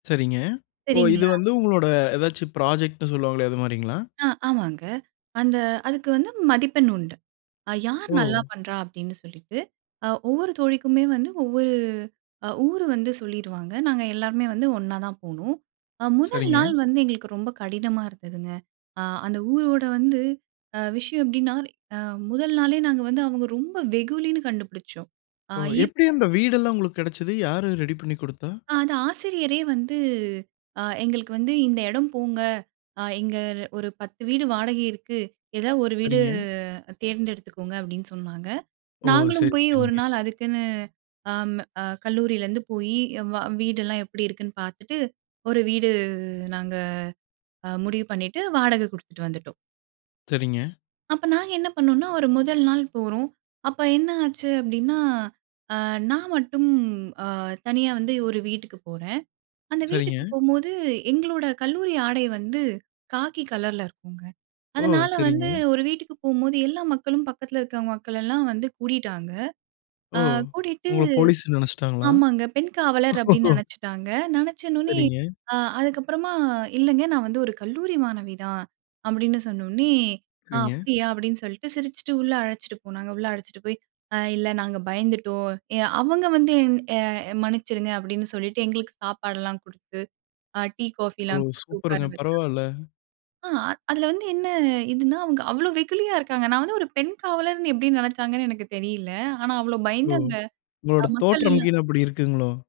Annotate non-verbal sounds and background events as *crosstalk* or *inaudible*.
சரிங்க. ஓ இது சரிங்களா. வந்து உங்களோட அதாச்சும் ப்ராஜெக்ட்ன்னு சொல்லுவாங்களே, அது மாதிரிங்களா? ஆ ஆமாங்க. அந்த அதுக்கு வந்து மதிப்பெண் உண்டு. அ யார் நல்லா ஓ! பண்ணுறா அப்படின்னு சொல்லிட்டு, அ ஒவ்வொரு தோழிக்குமே வந்து ஒவ்வொரு அ ஊர் வந்து சொல்லிடுவாங்க, நாங்க எல்லாருமே வந்து ஒன்னா தான் போனோம் முதல் சரிங்க. நாள் வந்து எங்களுக்கு ரொம்ப கடினமா இருந்ததுங்க. அ அந்த ஊரோட வந்து அ விஷயம் எப்படின்னா அ முதல் நாளே நாங்க வந்து அவங்க ரொம்ப வெகுலின்னு கண்டுபிடித்தோம். ஆ ஓ! எப்படி அந்த *unintelligible* வீடுல்லாம் உங்களுக்கு கெடைத்தது? யாரு ரெடி பண்ணிக் குடுத்தா? ஆ அது ஆசிரியரே வந்து, அ எங்களுக்கு வந்து இந்த இடம் போங்க, அ இங்க ஒரு 10 வீடு வாடகை இருக்கு. ஏதாவது 1 வீடு சரிங்க. தேர்ந்தெடுத்துக்கோங்க அப்படின்னு சொன்னாங்க. ஓ! நாங்களும் சரி, போய் 1 சரிங்க. நாள் அதுக்குன்னு அ அ கல்லூரியிலேருந்து போய் வீடெல்லாம் எப்படி இருக்குன்னு பார்த்துட்டு ஒரு வீடு நாங்க முடிவு அ பண்ணிட்டு வாடக குடுத்துட்டு வந்துட்டோம். சரிங்க. அப்ப நாங்க என்ன பண்ணோம்ன்னா, ஒரு முதல் நாள் போறோம். அப்ப என்ன ஆச்சு அப்டின்னா, அ நான் மட்டும் அ தனியா வந்து ஒரு வீட்டுக்குப் போறேன். அந்த வீட்டுக்கு சரிங்க. போம்போது, எங்களோட கல்லூரி ஆடை வந்து, காக்கி கலர்ல இருக்குங்க. ஓ! அதனால வந்து சரிங்க. ஒரு வீட்டுக்கு போம்போது, எல்லா மக்களும் பக்கத்தில இருக்கிற மக்களெல்லாம் வந்து கூடிட்டாங்க. ஓ அ கூட்டிட்டு, உங்கள போலீஸ்ன்னு நெனைச்சுட்டாங்களா? ஆமாங்க பெண் காவலர் அப்டின்னு *chuckles* நெனைச்சுட்டாங்க. நெனைச்சனோனே, சரிங்க. அ அதுக்கப்புறமா "இல்லைங்க, நான் வந்து ஒரு கல்லூரி மாணவி தான்" அப்படின்னு சொன்னோனனே, "அ சரிங்க. அப்டியா?" அப்டின்னு சொல்ட்டு சிரிச்சுட்டு உள்ள அழைச்சிட்டு போனாங்க. உள்ள அழைச்சிட்டு போயி, அ இல்லை நாங்க பயந்துட்டோம். எ அவங்க வந்து எ "மன்னிச்சிருங்க" அப்படின்னு சொல்லிட்டு, எங்களுக்கு சாப்பாடுலாம் குடுத்து, அ டீ ஓ! காஃபிலாம் குடுத்து உட்கார சூப்பருங்க வச்சாங்க. பரவால்ல. ஆ, அதில வந்து என்னா இதுன்னா அவுங்க அவ்வளோ வெகுளியா இருக்காங்க. நான் வந்து ஒரு பெண் காவலர்ன்னு எப்டி நெனச்சாங்கன்னு எனக்குத் தெரியல்லை! ஆனா அவ்வளோ ஓ! பயந்து அந்த உங்களோட அ மக்கள் தோற்றம் எல்லாம் *unintelligible* அப்படி இருக்குங்களோ!